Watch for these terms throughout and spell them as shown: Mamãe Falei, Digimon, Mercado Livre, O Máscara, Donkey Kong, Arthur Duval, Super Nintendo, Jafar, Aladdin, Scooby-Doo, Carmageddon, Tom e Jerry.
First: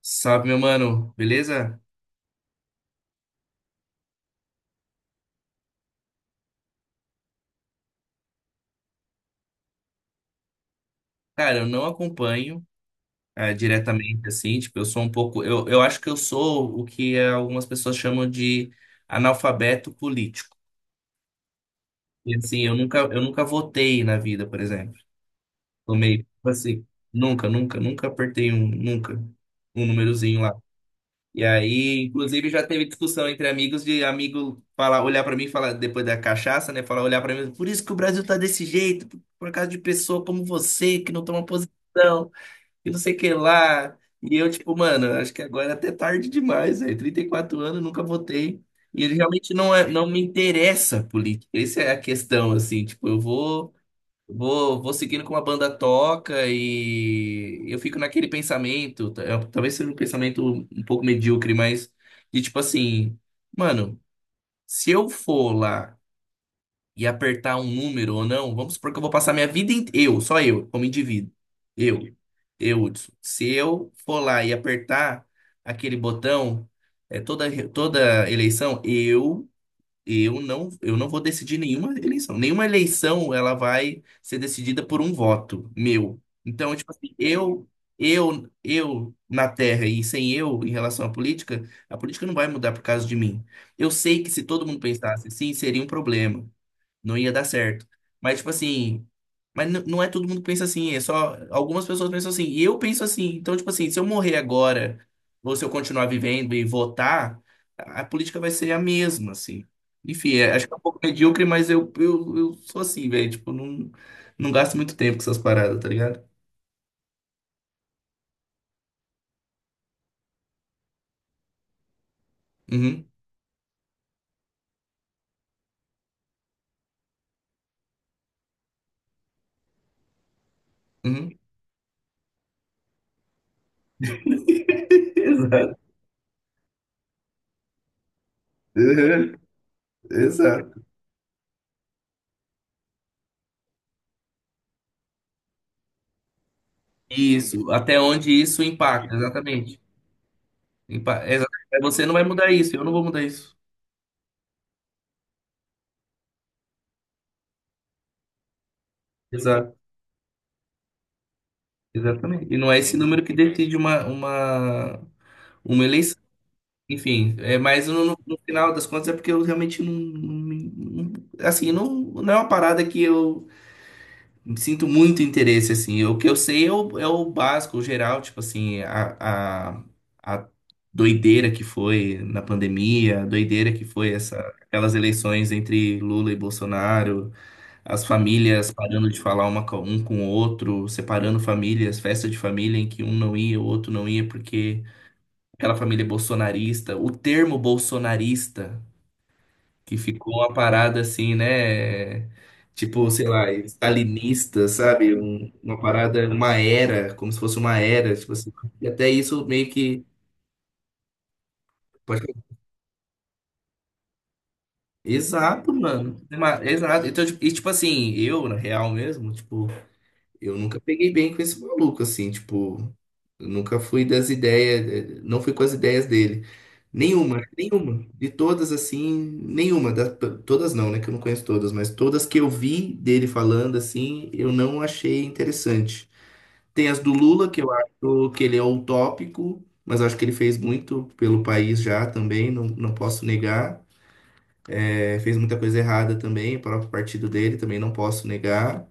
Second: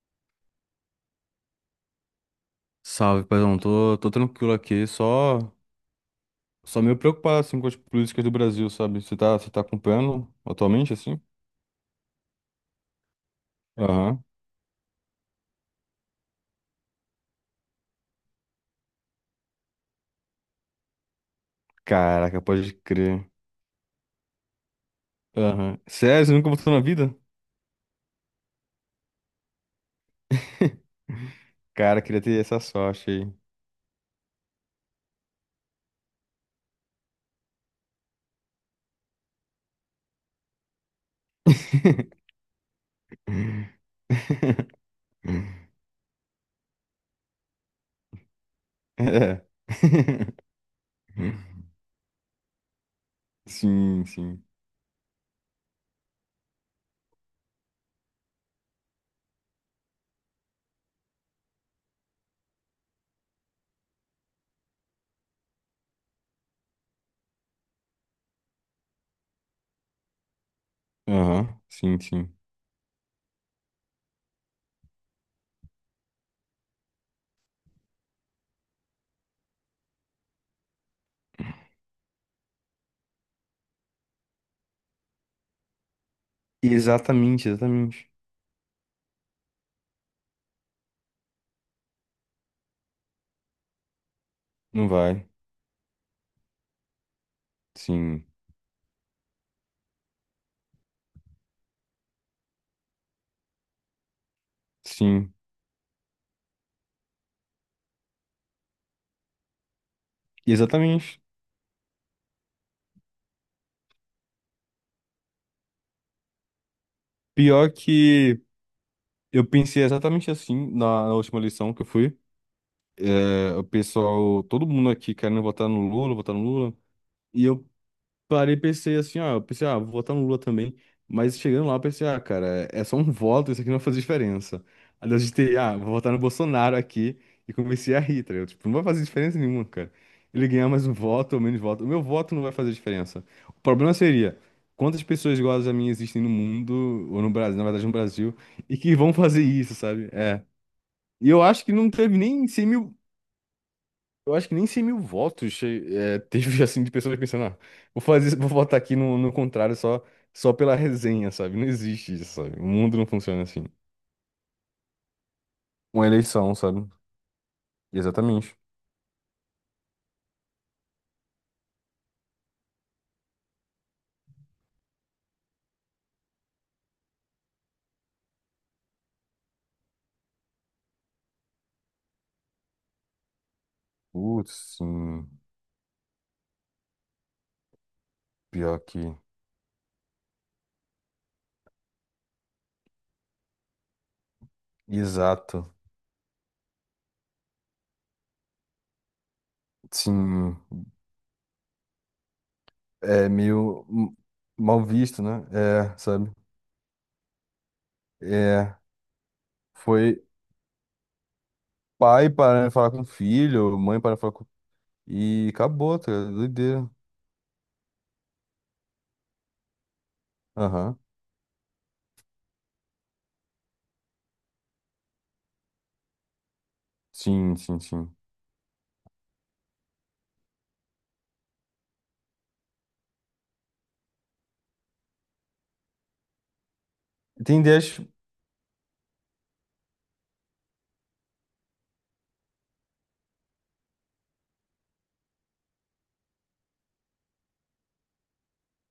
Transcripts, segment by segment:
Salve, meu mano, beleza? Salve, paizão. Tô tranquilo aqui, só meio preocupado assim, com as políticas do Brasil, sabe? Você tá acompanhando atualmente, assim? Cara, eu não acompanho Aham. diretamente, assim, tipo, eu sou um pouco. Eu acho que eu sou o que algumas pessoas chamam de analfabeto político. E Caraca, assim, pode eu nunca, eu crer. nunca votei na vida, por exemplo. Aham. Tomei, Sério, você tipo nunca votou na assim, vida? nunca apertei um, nunca, um númerozinho lá. E Cara, aí, queria ter inclusive, essa já teve sorte discussão aí. entre amigos de amigo falar, olhar pra mim e falar, depois da cachaça, né? Falar, olhar pra mim, por isso que o Brasil tá desse jeito, por causa de pessoa como você, que não toma posição. E não sei o que lá. E eu, tipo, mano, acho que agora é até tarde demais, velho. 34 anos, nunca votei. E ele É. realmente não, é, não me interessa a política. Essa é a questão, assim, tipo, eu vou, Sim, sim. vou, vou seguindo com a banda toca e eu fico naquele pensamento, talvez seja um pensamento um pouco medíocre, mas de tipo assim, mano, se eu for lá e apertar um número ou não, vamos supor que eu vou passar minha vida inteira, eu, só eu, como indivíduo, Aham, sim, eu, sim. eu, Hudson. Se eu for lá e apertar aquele botão, é toda eleição, eu não vou decidir nenhuma eleição. Nenhuma eleição ela vai ser decidida por um voto meu. Então, tipo assim, Exatamente, eu exatamente. Eu, eu na Terra e sem eu em relação à política, a política não vai mudar por causa de mim. Eu sei que se todo mundo Não vai. pensasse assim, seria um problema, não ia dar certo. Sim, Mas, tipo assim, não é todo mundo que pensa assim, é só algumas pessoas pensam assim, e eu penso assim. Então, tipo assim, se eu morrer agora, sim. ou se eu continuar vivendo e votar, a política vai ser a mesma, assim. Enfim, acho que é um pouco Exatamente. medíocre, mas eu sou assim, velho. Tipo, não, não gasto muito tempo com essas paradas, tá ligado? Pior que. Eu pensei exatamente assim na última eleição que eu fui. Uhum, É, o pessoal, todo mundo aqui querendo votar no Lula, votar no Lula. E eu parei e pensei assim, ó, eu pensei, ah, vou votar no Lula também. uhum. Mas chegando lá, eu pensei, ah, cara, é só um voto, isso aqui não vai fazer diferença. Aí eu digitei, ah, Exato. vou votar no Bolsonaro aqui. E comecei a rir, tá ligado? Tipo, não vai fazer Uhum, diferença nenhuma, cara. Ele ganhar exato. mais um voto ou menos voto. O meu voto não vai fazer diferença. O problema seria quantas pessoas iguais a mim existem no mundo, ou no Brasil, na Isso, verdade no até onde Brasil, isso e que vão impacta, fazer isso, exatamente. sabe? É. Impa- E eu exa- acho que não Você não teve vai nem mudar cem isso, eu não mil. vou mudar isso. Eu acho que nem 100.000 votos teve, assim, de pessoas pensando, ah, vou fazer, vou votar aqui no Exato, contrário só, só pela resenha, sabe? Não existe isso, exatamente. E sabe? O não é esse mundo não número que funciona assim. decide uma Uma eleição. eleição, sabe? Enfim, mas no Exatamente. final das contas é porque eu realmente não, assim, não, não é uma parada que eu sinto muito interesse, assim. O que eu sei é o básico, o geral, tipo assim, a doideira que foi na pandemia, a doideira que foi essa, Putz, aquelas sim. eleições entre Lula e Bolsonaro. As famílias Pior parando que. de falar uma com um com o outro, separando famílias, festa de família em que um não ia, o outro não ia, porque aquela Exato. família é bolsonarista. O termo bolsonarista, que ficou uma Sim. parada assim, né? Tipo, sei É lá, meio m- stalinista, Mal sabe? visto, né? Uma É, parada, sabe? uma era, como se fosse uma era. Tipo assim, É. e até isso meio que. Foi pai pode- parando de falar com o filho, mãe parando de falar com. E Exato, acabou, tá mano. ligado? Doideira. Exato. Então, e tipo assim, eu, na real mesmo, tipo. Eu nunca Aham. peguei bem com esse maluco, assim, tipo, eu nunca fui das ideias, não fui com as ideias dele. Nenhuma, Sim, sim, nenhuma. sim. De todas, assim, nenhuma. Todas não, né? Que eu não conheço todas, mas todas que eu vi dele falando, assim, eu não achei interessante. Tem as do Lula, Tem que eu ideias, acho que ele é utópico, mas eu acho que ele fez muito pelo país já também, não, não posso negar. Fez muita coisa errada também, o próprio partido dele também não posso negar.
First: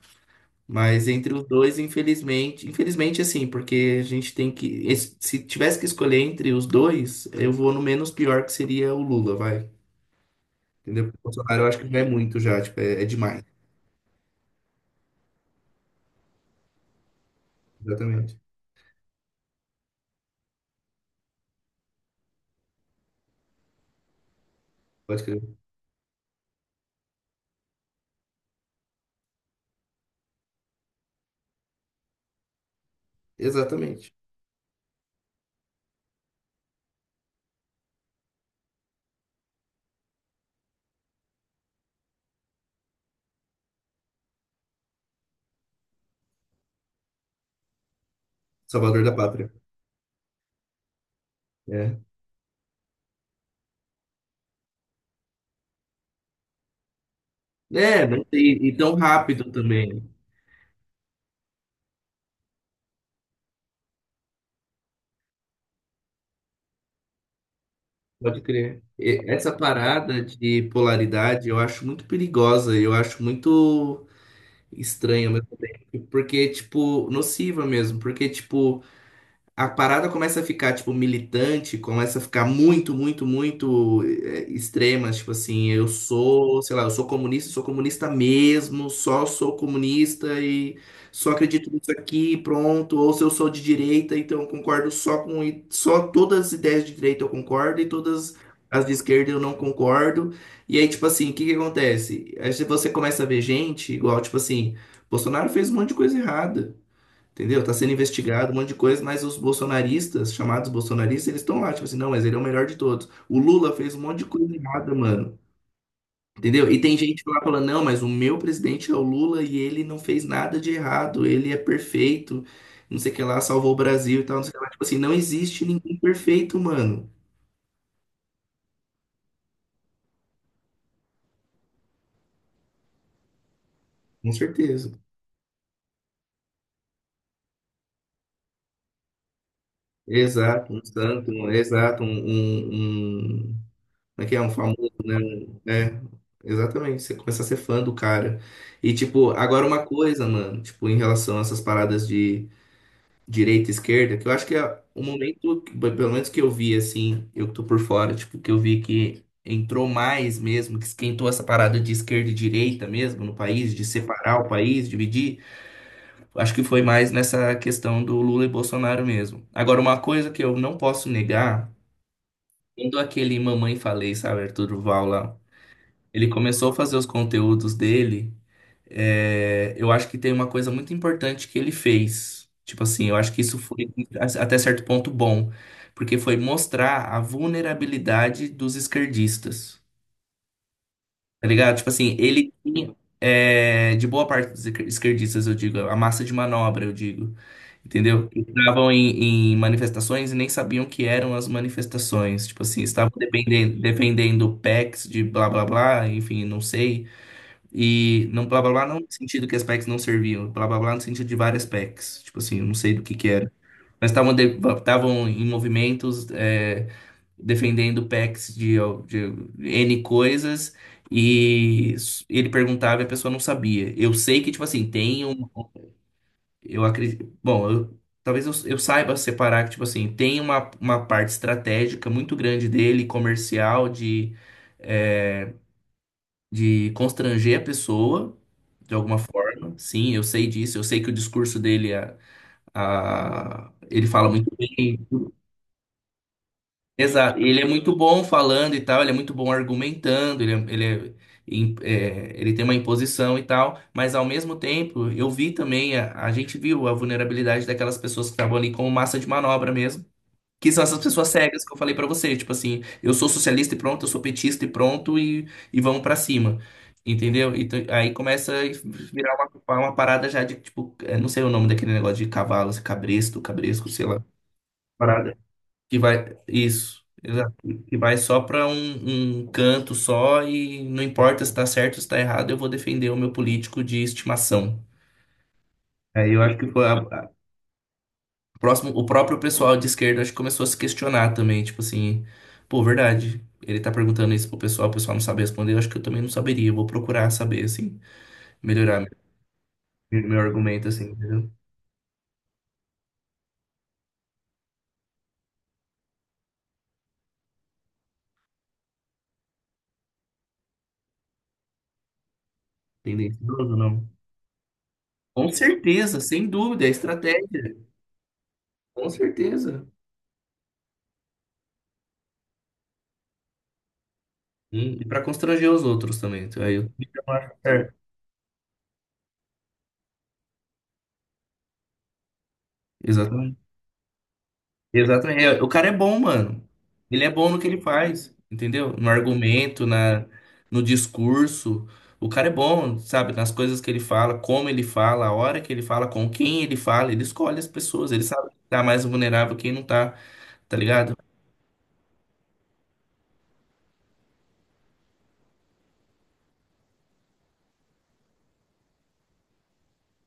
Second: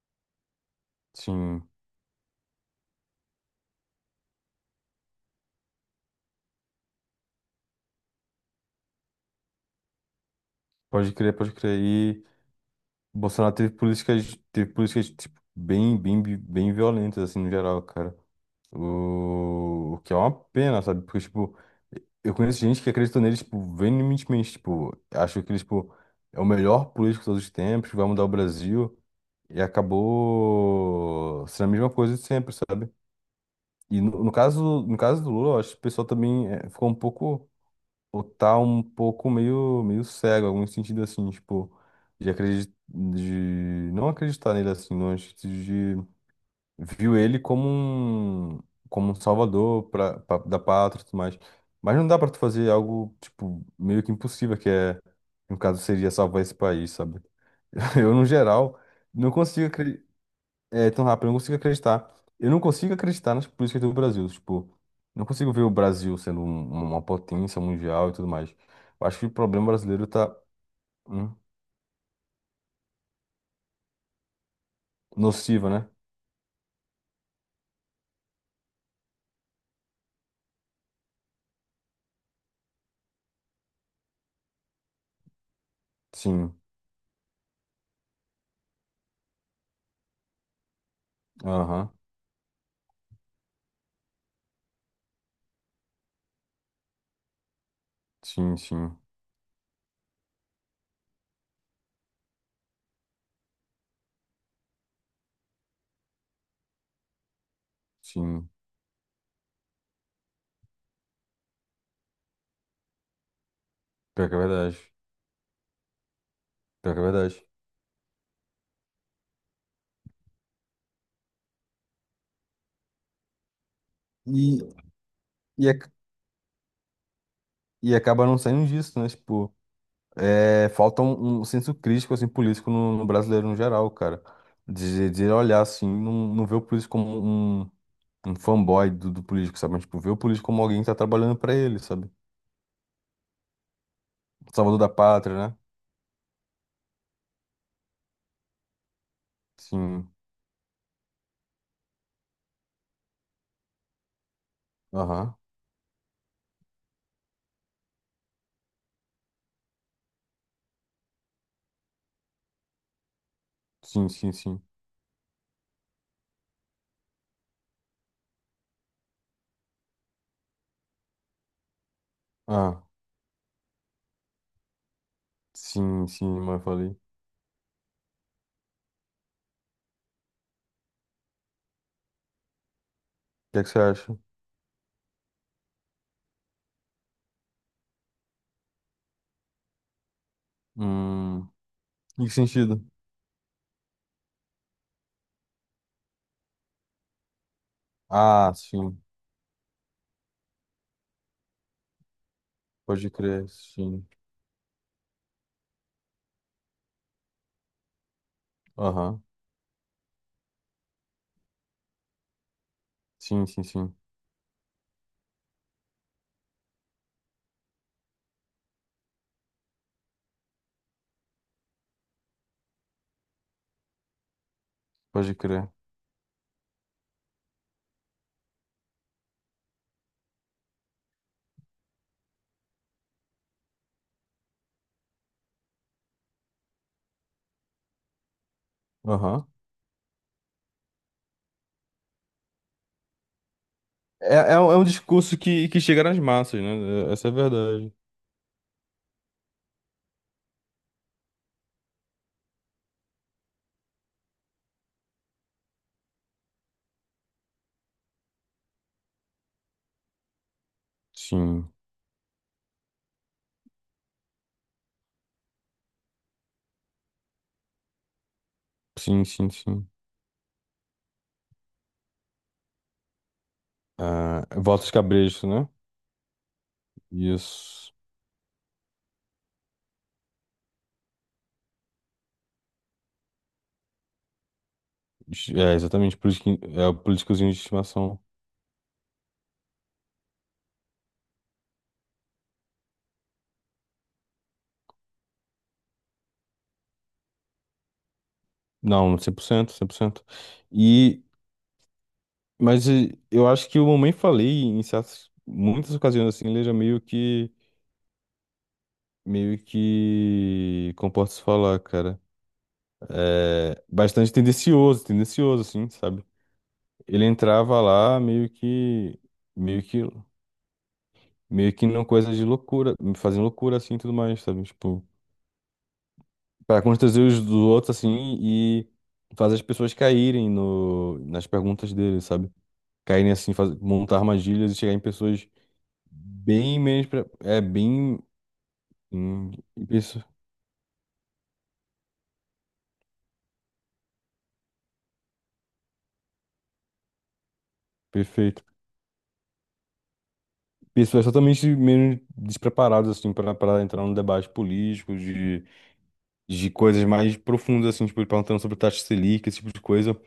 Mas entre os sim, dois, infelizmente assim, porque a gente tem que, se tivesse que escolher entre os dois, eu vou no menos pior que seria o Lula, vai. Entendeu? pode O crer, pode Bolsonaro eu acho crer. que já é E muito já, tipo, é o demais. Bolsonaro teve políticas tipo, bem, bem, bem violentas, assim, no geral, cara. Exatamente. O que é uma pena, sabe? Porque, tipo, eu conheço gente que acreditou nele, tipo, veementemente, tipo, Pode achou que ele, crer. tipo, é o melhor político de todos os tempos, vai mudar o Brasil, e acabou sendo a mesma coisa de sempre, sabe? E Exatamente. no caso, no caso do Lula, eu acho que o pessoal também ficou um pouco. Ou tá um pouco meio, meio cego, algum sentido assim, tipo, de acreditar, de não acreditar nele assim, não, acho de viu ele Salvador como um da pátria. salvador pra, da pátria e tudo mais. Mas É. não dá pra tu fazer algo, tipo, meio que impossível, que é, no caso, seria salvar esse país, sabe? É, Eu, não no sei, e geral, tão não rápido consigo também. acreditar. É tão rápido, eu não consigo acreditar. Eu não consigo acreditar nas políticas do Brasil. Tipo, não consigo ver o Brasil sendo um, uma potência mundial e tudo Pode mais. crer. Eu acho E- que o Essa problema brasileiro parada tá de hum, polaridade eu acho muito perigosa, eu acho muito estranha, ao mesmo nociva, né? tempo, porque, tipo, nociva mesmo, porque, tipo, a parada começa a ficar, tipo, militante, começa a ficar muito, muito, muito extrema, tipo assim, eu Sim. sou, sei lá, eu sou comunista mesmo, só sou comunista e só acredito nisso Aham. aqui, pronto, ou se eu sou de direita, então eu concordo só com, só todas as ideias de direita eu concordo e todas Sim, as de sim. esquerda eu não concordo. E aí, tipo assim, o que que acontece? Aí você começa a ver gente, igual, tipo assim, Bolsonaro fez um monte de coisa errada. Entendeu? Tá sendo Sim. investigado, um monte de coisa, mas os bolsonaristas, chamados bolsonaristas, eles estão lá, tipo assim, não, mas ele é o melhor de todos. O Lula fez um monte de Pior que é coisa verdade. errada, mano. Entendeu? E Pior tem que é gente verdade. lá falando, não, mas o meu presidente é o Lula e ele não fez nada de errado, ele é perfeito, não sei o que lá, salvou o Brasil e tal, não sei o E, que lá. Tipo assim, não existe e, ac- ninguém perfeito, mano. e acaba não saindo disso, né? Tipo, é, falta um, um senso crítico, assim, político no brasileiro no geral, cara. Com certeza. De olhar, assim, não, não ver o político como um um fanboy do político, sabe? Mas, tipo, ver o político como Exato, alguém um que tá santo, trabalhando pra ele, exato, um, sabe? um, um, como é que é? Salvador da pátria, né? É, exatamente. Você começa a ser fã do cara. E, tipo, agora uma Sim. coisa, mano, tipo, em relação a essas paradas de direita e esquerda, que eu acho que é o Aham. momento, pelo menos que eu vi, assim, eu que tô por fora, tipo, que eu vi que entrou mais mesmo, que esquentou essa parada de esquerda e direita mesmo no país, de Sim, sim, separar o sim. país, dividir. Acho que foi mais nessa questão do Lula e Bolsonaro mesmo. Agora, uma coisa que eu não posso negar, Ah, quando aquele Mamãe Falei, sabe, Arthur Duval lá. sim, sim, Ele mas eu começou a falei. fazer O os conteúdos dele. Eu acho que tem uma coisa muito importante que ele fez. Tipo assim, eu acho que isso que é que você foi acha? Até certo ponto bom, porque foi mostrar a vulnerabilidade dos esquerdistas. Tá Hum, ligado? Tipo assim, em que ele sentido? tinha, de boa parte dos esquerdistas, eu digo, a massa de manobra, eu digo, entendeu? Ah, Estavam sim. em manifestações e nem sabiam o que eram as manifestações. Tipo assim, Pode estavam crer, dependendo, sim. defendendo PECs de blá blá blá, enfim, não sei. E não blá blá blá não no Aham. sentido que as packs não serviam, blá blá blá no sentido de várias packs. Tipo assim, eu não sei do que Sim, era. sim, sim. Mas estavam estavam em movimentos defendendo packs de N coisas e ele perguntava e a pessoa não sabia. Eu sei que, tipo assim, tem Pode um. crer. Eu acredito. Bom, talvez eu saiba separar que, tipo assim, tem uma parte estratégica muito grande dele, comercial, de. eh, de constranger a pessoa de alguma Aham. forma. Sim, eu sei disso, eu sei que o discurso dele é, ele fala muito É, é um bem. discurso que chega nas massas, né? É- essa é a Exato. Ele é verdade. muito bom falando e tal, ele é muito bom argumentando, ele é- im- é, ele tem uma imposição e tal, mas ao mesmo tempo eu vi também, a gente viu a vulnerabilidade daquelas pessoas que estavam ali como massa de manobra mesmo. Que são essas pessoas cegas Sim, que eu falei pra você, tipo assim, eu sou socialista e pronto, eu sou petista e pronto, e vamos pra cima. Entendeu? Então, aí começa a sim, virar sim, uma, sim. uma parada já de, tipo, não sei o nome daquele negócio de cavalo, assim, cabresto, cabresco, sei lá. Ah, votos Parada. cabresto, né? Que vai. Isso, exato. Isso. Que vai só pra um canto só e não importa se tá certo ou se tá errado, eu vou defender o meu político de estimação. É, exatamente, Aí eu acho que foi é, a, políticozinho de estimação. O próximo, o próprio pessoal de esquerda acho que começou a se questionar também, tipo assim, pô, verdade. Ele tá perguntando isso pro pessoal, o pessoal não sabe responder, eu acho que eu também não saberia, eu vou procurar saber, assim, melhorar Não, 100% 100%. meu argumento, assim, E, entendeu? mas e, eu acho que o Mamãe Falei, em certas, muitas ocasiões, assim, ele já meio que, como posso falar, cara, Tendencioso, é, não? bastante tendencioso, Com tendencioso, assim, certeza, sabe? sem dúvida, é Ele estratégia, entrava lá meio com que, meio certeza. que, meio que numa coisa de loucura, fazendo loucura, assim, e tudo mais, sabe? Hum, Tipo, E pra constranger os outros também, para Então, constranger eu os acho dos certo. outros, assim, e fazer as pessoas caírem no, nas perguntas dele, sabe? Caírem, assim, Exatamente. faz, montar armadilhas e chegar em Exatamente. pessoas É, o cara é bom, mano. bem menos. Ele Pra, é bom no é, que ele bem. faz, entendeu? No Hum, argumento, isso, no discurso. O cara é bom, sabe? Nas coisas que ele fala, como ele fala, a hora que ele fala, com quem ele fala. Ele escolhe as pessoas. Ele sabe quem perfeito. tá mais vulnerável, quem não tá, tá ligado? Pessoas totalmente menos despreparadas, assim, para para entrar no debate político, de coisas mais profundas, assim, tipo, ele perguntando sobre taxa Selic, esse tipo de coisa.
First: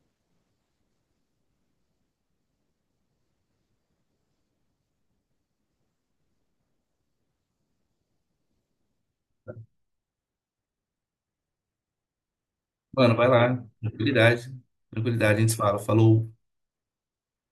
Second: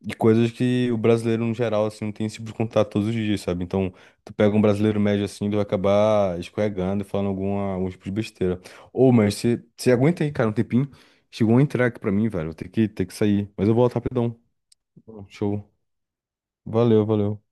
E coisas que o brasileiro, no geral, assim, não tem esse tipo de contato todos os dias, sabe? Então, tu pega um brasileiro médio assim, ele vai acabar escorregando e falando alguma, algum tipo de besteira. Ô, mas você aguenta aí, cara, um tempinho. Chegou um entregue pra mim, velho. Vou ter ter que Mano, vai sair. lá. Mas eu volto rapidão. Tranquilidade. Tranquilidade. A gente Show. fala. Falou. Valeu, valeu.